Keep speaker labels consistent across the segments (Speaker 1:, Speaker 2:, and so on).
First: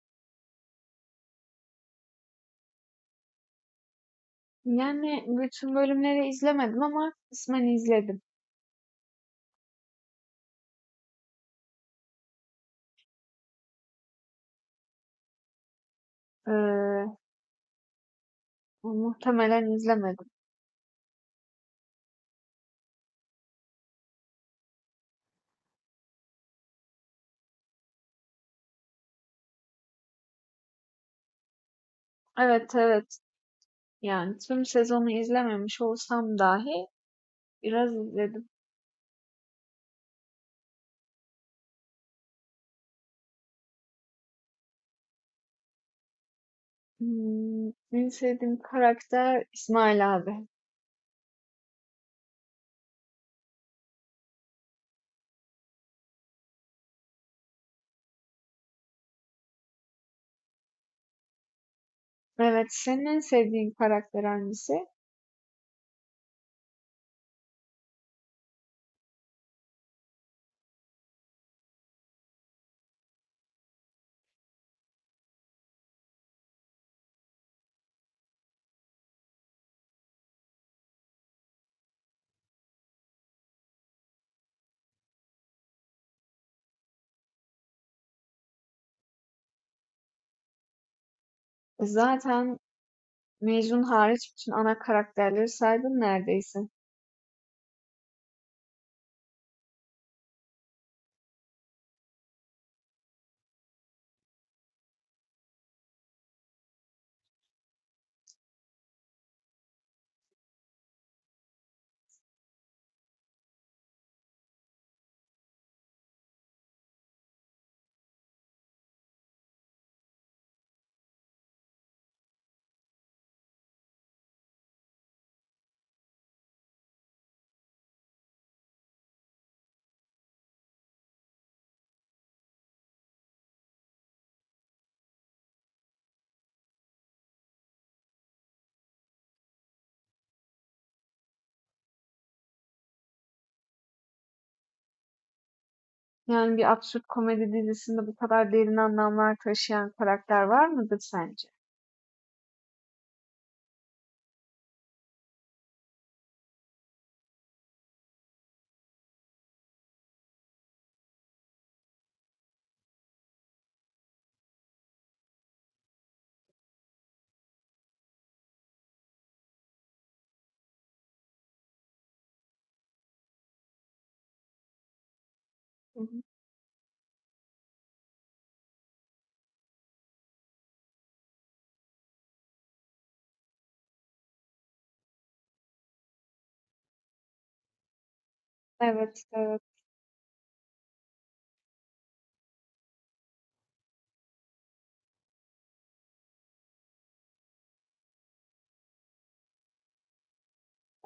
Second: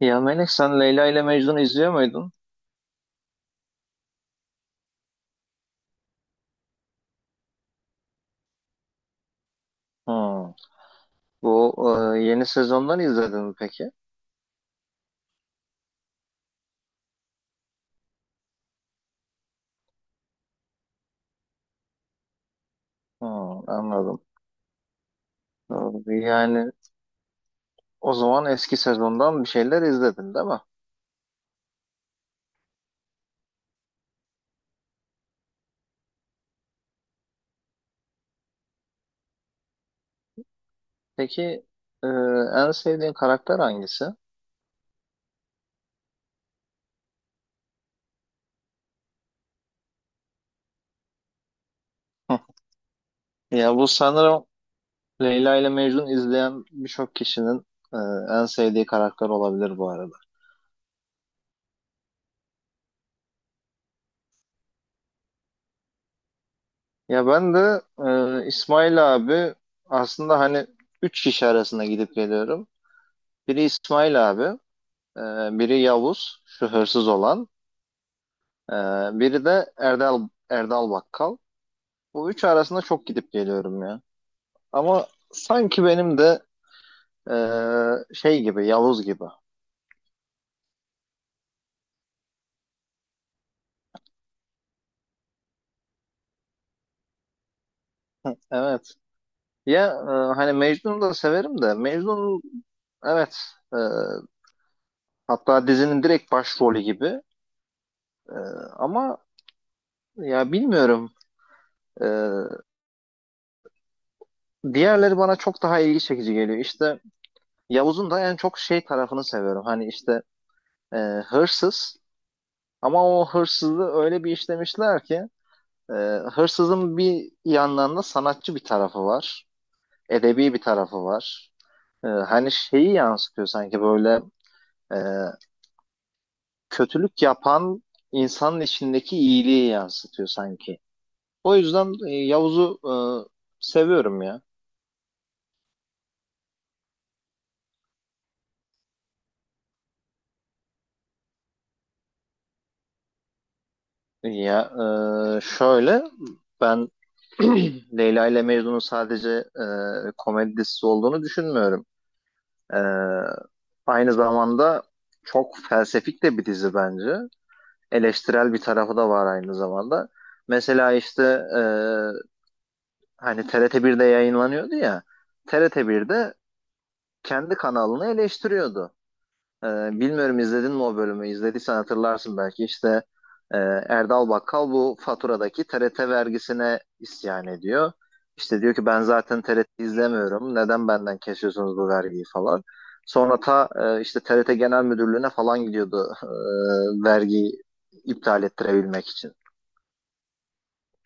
Speaker 1: Ya Melek, sen Leyla ile Mecnun izliyor muydun?
Speaker 2: Yani, bütün bölümleri izlemedim ama kısmen izledim.
Speaker 1: Hmm. Bu Yeni sezondan izledin mi peki?
Speaker 2: Eee, muhtemelen izlemedim.
Speaker 1: Hmm, anladım. Yani o zaman eski sezondan bir şeyler izledin, değil mi?
Speaker 2: Evet, evet. Yani tüm sezonu izlememiş olsam dahi biraz izledim.
Speaker 1: Peki, e, en sevdiğin karakter hangisi?
Speaker 2: En sevdiğim karakter İsmail abi.
Speaker 1: Hı. Ya bu sanırım Leyla ile Mecnun izleyen birçok kişinin e, en sevdiği karakter olabilir bu arada.
Speaker 2: Evet, senin en sevdiğin karakter hangisi?
Speaker 1: Ya ben de İsmail abi, aslında hani üç kişi arasında gidip geliyorum. Biri İsmail abi. Ee, Biri Yavuz, şu hırsız olan. Ee, Biri de Erdal, Erdal Bakkal. Bu üç arasında çok gidip geliyorum ya. Ama sanki benim de şey gibi, Yavuz gibi.
Speaker 2: Zaten Mecnun hariç bütün ana karakterleri saydın neredeyse.
Speaker 1: Evet. Hani Mecnun'u da severim de Mecnun, evet, e, hatta dizinin direkt başrolü gibi. E, Ama ya bilmiyorum. E, Diğerleri bana çok daha ilgi çekici geliyor. İşte Yavuz'un da en çok şey tarafını seviyorum. Hani işte e, hırsız. Ama o hırsızı öyle bir işlemişler ki e, hırsızın bir yandan da sanatçı bir tarafı var. Edebi bir tarafı var. Hani şeyi yansıtıyor sanki, böyle e, kötülük yapan insanın içindeki iyiliği yansıtıyor sanki. O yüzden Yavuz'u seviyorum ya.
Speaker 2: Yani bir absürt komedi dizisinde bu kadar derin anlamlar taşıyan karakter var mıdır sence?
Speaker 1: Ya Şöyle, ben Leyla ile Mecnun'un sadece komedi dizisi olduğunu düşünmüyorum. Ee, Aynı zamanda çok felsefik de bir dizi bence. Eleştirel bir tarafı da var aynı zamanda. Mesela işte e, hani TRT birde yayınlanıyordu ya. TRT
Speaker 2: Hı hı.
Speaker 1: birde kendi kanalını eleştiriyordu. Ee, Bilmiyorum, izledin mi o bölümü? İzlediysen hatırlarsın belki. İşte e, Erdal Bakkal bu faturadaki TRT vergisine isyan ediyor. İşte diyor ki, ben
Speaker 2: Evet,
Speaker 1: zaten
Speaker 2: evet.
Speaker 1: TRT izlemiyorum. Neden benden kesiyorsunuz bu vergiyi falan. Sonra işte TRT Genel Müdürlüğü'ne falan gidiyordu, vergiyi iptal ettirebilmek için.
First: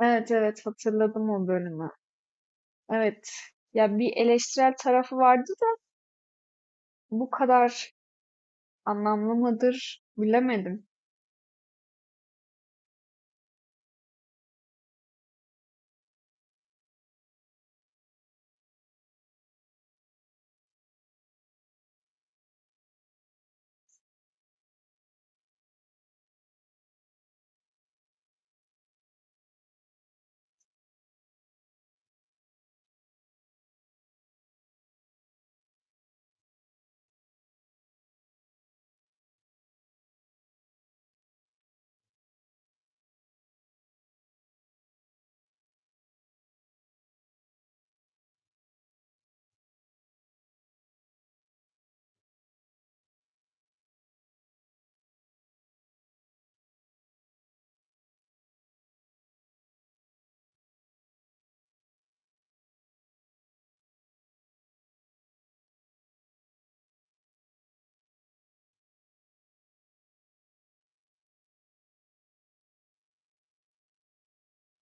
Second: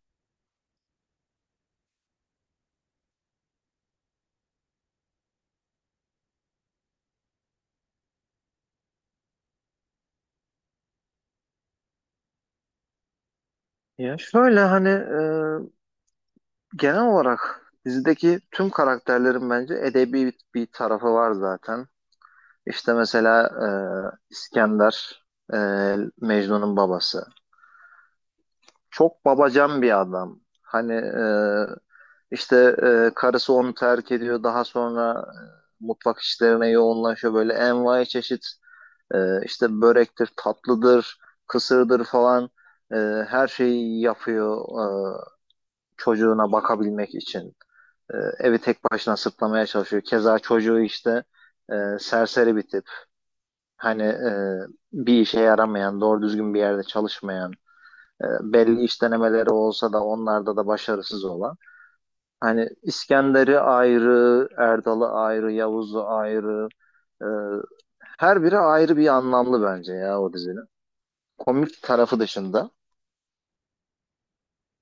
Speaker 2: Evet, evet, hatırladım o bölümü. Evet. Ya bir eleştirel tarafı vardı da bu kadar anlamlı mıdır bilemedim.
Speaker 1: Ya şöyle, hani genel olarak dizideki tüm karakterlerin bence edebi bir tarafı var zaten. İşte mesela İskender, e, Mecnun'un babası. Çok babacan bir adam. Hani işte karısı onu terk ediyor. Daha sonra mutfak işlerine yoğunlaşıyor. Böyle envai çeşit işte börektir, tatlıdır, kısırdır falan, e, her şeyi yapıyor. E, Çocuğuna bakabilmek için evi tek başına sırtlamaya çalışıyor. Keza çocuğu işte e, serseri bir tip. Hani bir işe yaramayan, doğru düzgün bir yerde çalışmayan, belli iş denemeleri olsa da onlarda da başarısız olan. Hani İskender'i ayrı, Erdal'ı ayrı, Yavuz'u ayrı. e, Her biri ayrı bir anlamlı bence ya o dizinin. Komik tarafı dışında.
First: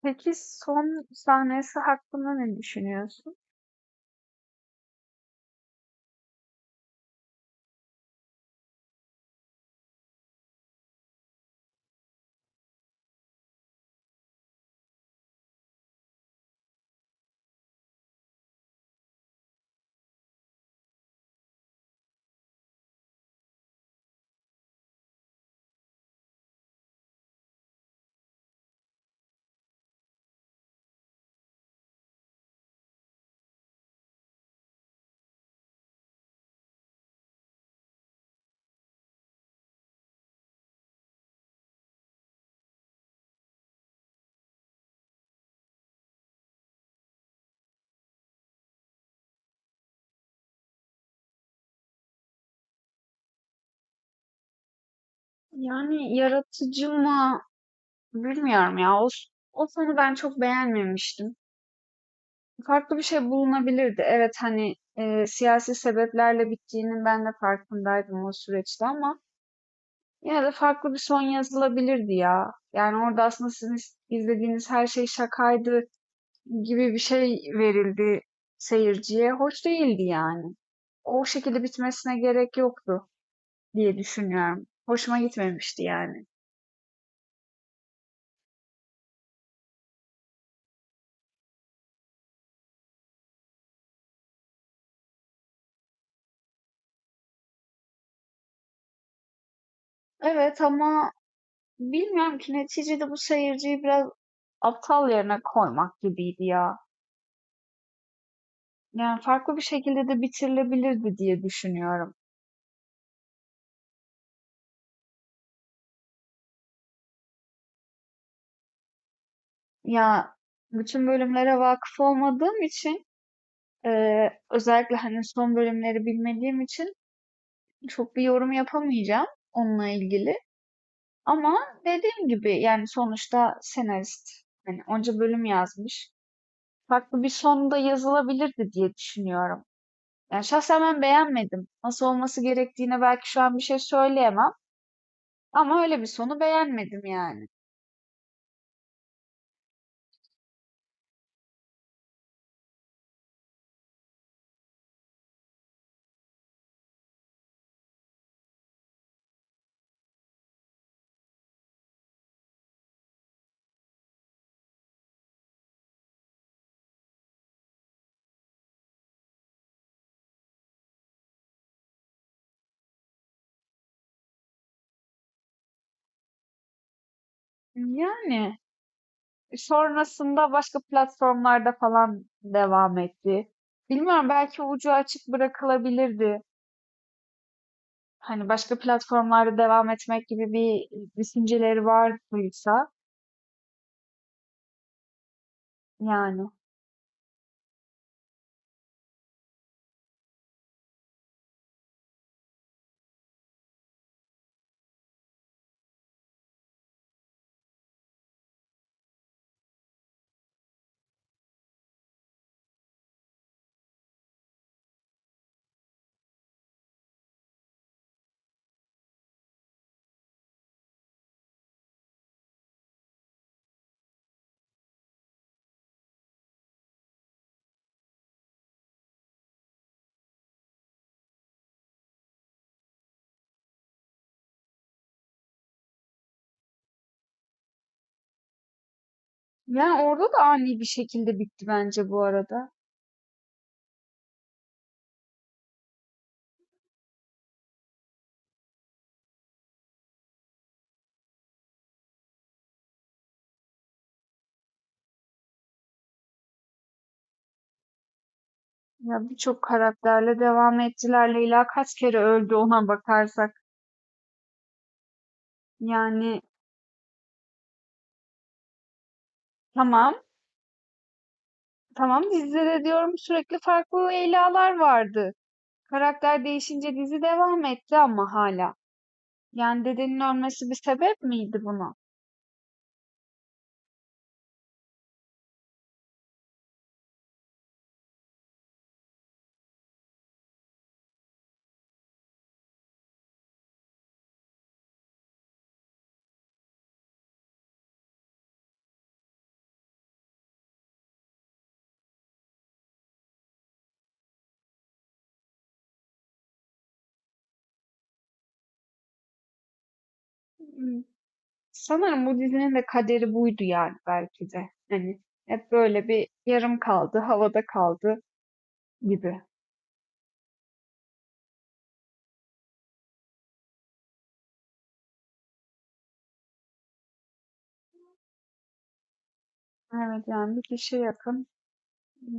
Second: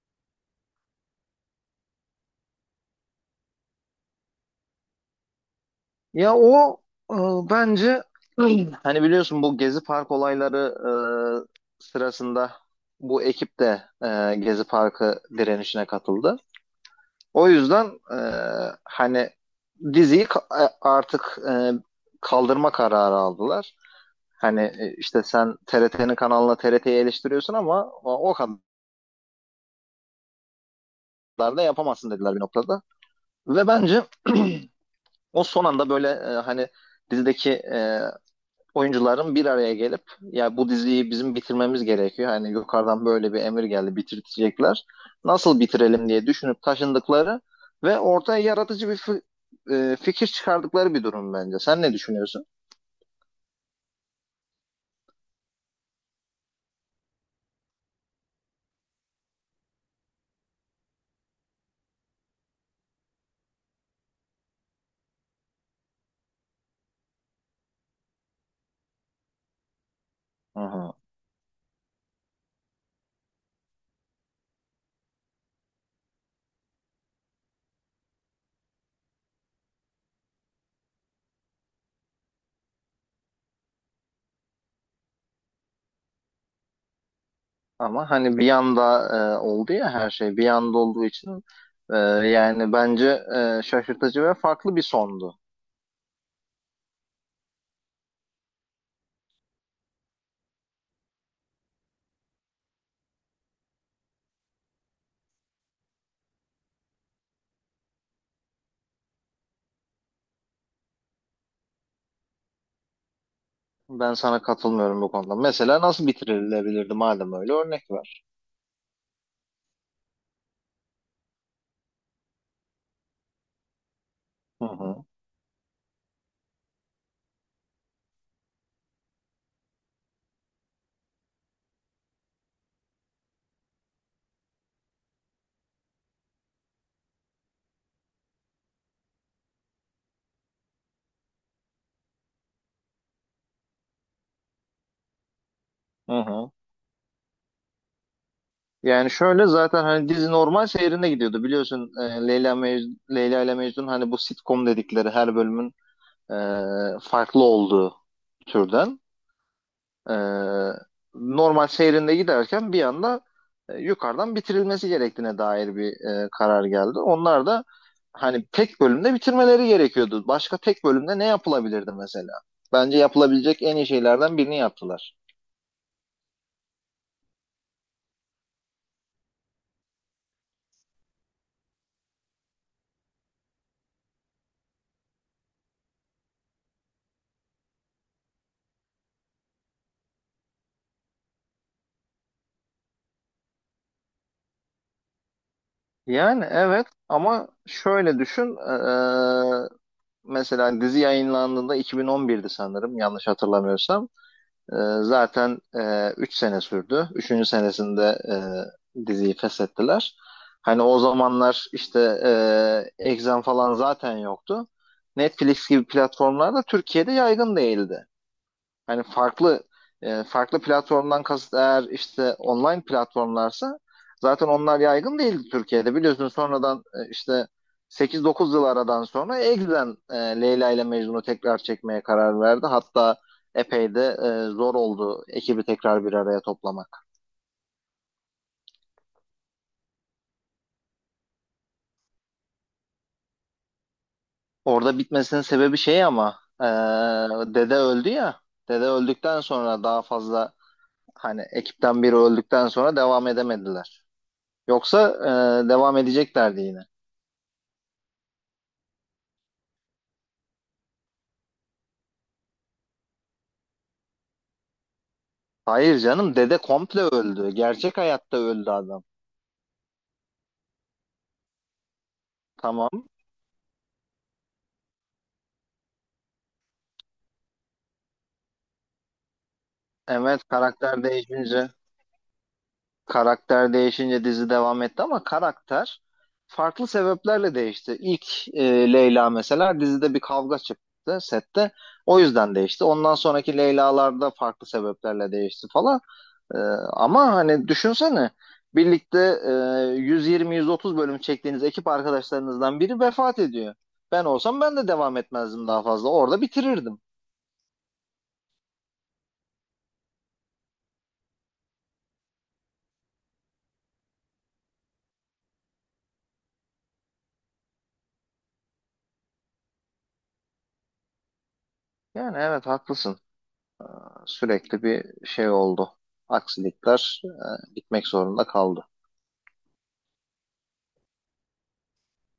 Speaker 2: Peki son sahnesi hakkında ne düşünüyorsun?
Speaker 1: Ya o e, bence, hani biliyorsun, bu Gezi Park olayları sırasında bu ekip de Gezi Parkı direnişine katıldı. O yüzden e, hani diziyi kaldırma kararı aldılar. Hani işte sen TRT'nin kanalına TRT'yi eleştiriyorsun ama o kadar da yapamazsın dediler bir noktada. Ve bence o son anda böyle, hani dizideki oyuncuların bir araya gelip ya bu diziyi bizim bitirmemiz gerekiyor. Hani yukarıdan böyle bir emir geldi, bitirecekler. Nasıl bitirelim diye düşünüp taşındıkları ve ortaya yaratıcı bir fikir çıkardıkları bir durum bence. Sen ne düşünüyorsun?
Speaker 2: Yani yaratıcı mı bilmiyorum ya. O, o sonu ben çok beğenmemiştim. Farklı bir şey bulunabilirdi. Evet hani e, siyasi sebeplerle bittiğinin ben de farkındaydım o süreçte ama yine de
Speaker 1: Hı
Speaker 2: farklı
Speaker 1: hı.
Speaker 2: bir son yazılabilirdi ya. Yani orada aslında sizin izlediğiniz her şey şakaydı gibi bir şey verildi seyirciye. Hoş değildi yani. O şekilde bitmesine gerek yoktu diye düşünüyorum. Hoşuma gitmemişti yani.
Speaker 1: Ama hani bir anda oldu ya, her şey bir anda olduğu için e, yani bence şaşırtıcı ve farklı bir sondu.
Speaker 2: Evet ama bilmiyorum ki neticede bu seyirciyi biraz aptal yerine koymak gibiydi ya. Yani farklı bir şekilde de bitirilebilirdi diye düşünüyorum.
Speaker 1: Ben sana katılmıyorum bu konuda. Mesela nasıl bitirilebilirdi madem, öyle örnek var.
Speaker 2: Ya bütün bölümlere vakıf olmadığım için
Speaker 1: Hı
Speaker 2: özellikle
Speaker 1: hı.
Speaker 2: hani son bölümleri bilmediğim için çok bir yorum yapamayacağım onunla ilgili. Ama dediğim gibi yani sonuçta senarist hani onca bölüm yazmış. Farklı bir sonda yazılabilirdi diye düşünüyorum. Yani şahsen ben beğenmedim. Nasıl olması gerektiğine belki şu an bir şey söyleyemem. Ama öyle bir
Speaker 1: Hı
Speaker 2: sonu
Speaker 1: hı.
Speaker 2: beğenmedim yani.
Speaker 1: Yani şöyle, zaten hani dizi normal seyrinde gidiyordu, biliyorsun, Leyla Mecnun, Leyla ile Mecnun, hani bu sitcom dedikleri, her bölümün e, farklı olduğu türden e, normal seyrinde giderken bir anda yukarıdan bitirilmesi gerektiğine dair bir karar geldi. Onlar da hani tek bölümde bitirmeleri gerekiyordu. Başka tek bölümde ne yapılabilirdi mesela? Bence yapılabilecek en iyi şeylerden birini yaptılar.
Speaker 2: Yani sonrasında başka platformlarda falan devam etti. Bilmiyorum belki ucu açık bırakılabilirdi. Hani başka platformlarda devam etmek gibi bir düşünceleri vardıysa
Speaker 1: Yani
Speaker 2: yani.
Speaker 1: evet, ama şöyle düşün, e, mesela dizi yayınlandığında 2011'di sanırım, yanlış hatırlamıyorsam. Ee, Zaten 3 sene sürdü. Üçüncü senesinde diziyi feshettiler. Hani o zamanlar işte Exxen falan zaten yoktu. Netflix gibi platformlar da Türkiye'de yaygın değildi. Hani farklı platformdan kasıt eğer işte online platformlarsa, zaten onlar yaygın değildi Türkiye'de. Biliyorsun, sonradan işte 8-9 yıl aradan sonra Egzen Leyla ile Mecnun'u tekrar çekmeye karar verdi. Hatta epey de zor oldu ekibi tekrar bir araya toplamak.
Speaker 2: Yani orada da ani bir şekilde bitti bence bu arada.
Speaker 1: Orada bitmesinin sebebi şey ama, dede öldü ya. Dede öldükten sonra daha fazla, hani ekipten biri öldükten sonra devam edemediler. Yoksa devam edeceklerdi yine.
Speaker 2: Ya birçok karakterle devam ettiler. Leyla kaç kere öldü ona bakarsak.
Speaker 1: Hayır canım,
Speaker 2: Yani
Speaker 1: dede komple öldü. Gerçek hayatta öldü adam.
Speaker 2: tamam tamam dizide de
Speaker 1: Tamam.
Speaker 2: diyorum sürekli farklı Leyla'lar vardı. Karakter değişince dizi devam etti ama hala. Yani dedenin
Speaker 1: Evet,
Speaker 2: ölmesi bir
Speaker 1: karakter
Speaker 2: sebep miydi
Speaker 1: değişince
Speaker 2: buna?
Speaker 1: karakter değişince dizi devam etti ama karakter farklı sebeplerle değişti. İlk Leyla mesela, dizide bir kavga çıktı sette. O yüzden değişti. Ondan sonraki Leyla'larda farklı sebeplerle değişti falan. E, Ama hani düşünsene, birlikte e, 120-130 bölüm çektiğiniz ekip arkadaşlarınızdan biri vefat ediyor. Ben olsam ben de devam etmezdim daha fazla. Orada bitirirdim.
Speaker 2: Sanırım bu dizinin de kaderi buydu yani belki de. Hani hep böyle bir yarım kaldı, havada kaldı gibi.
Speaker 1: Yani evet, haklısın. Sürekli bir şey oldu. Aksilikler, gitmek zorunda kaldı.
Speaker 2: Evet yani bir kişi yakın hı,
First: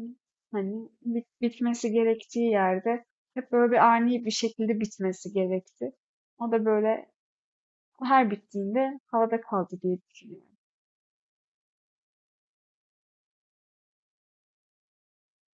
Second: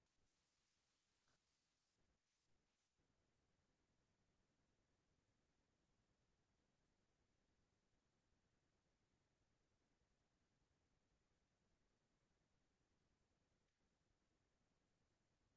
Speaker 2: hani bitmesi gerektiği yerde hep böyle bir ani bir şekilde bitmesi gerekti. O da böyle her bittiğinde havada kaldı diye düşünüyorum.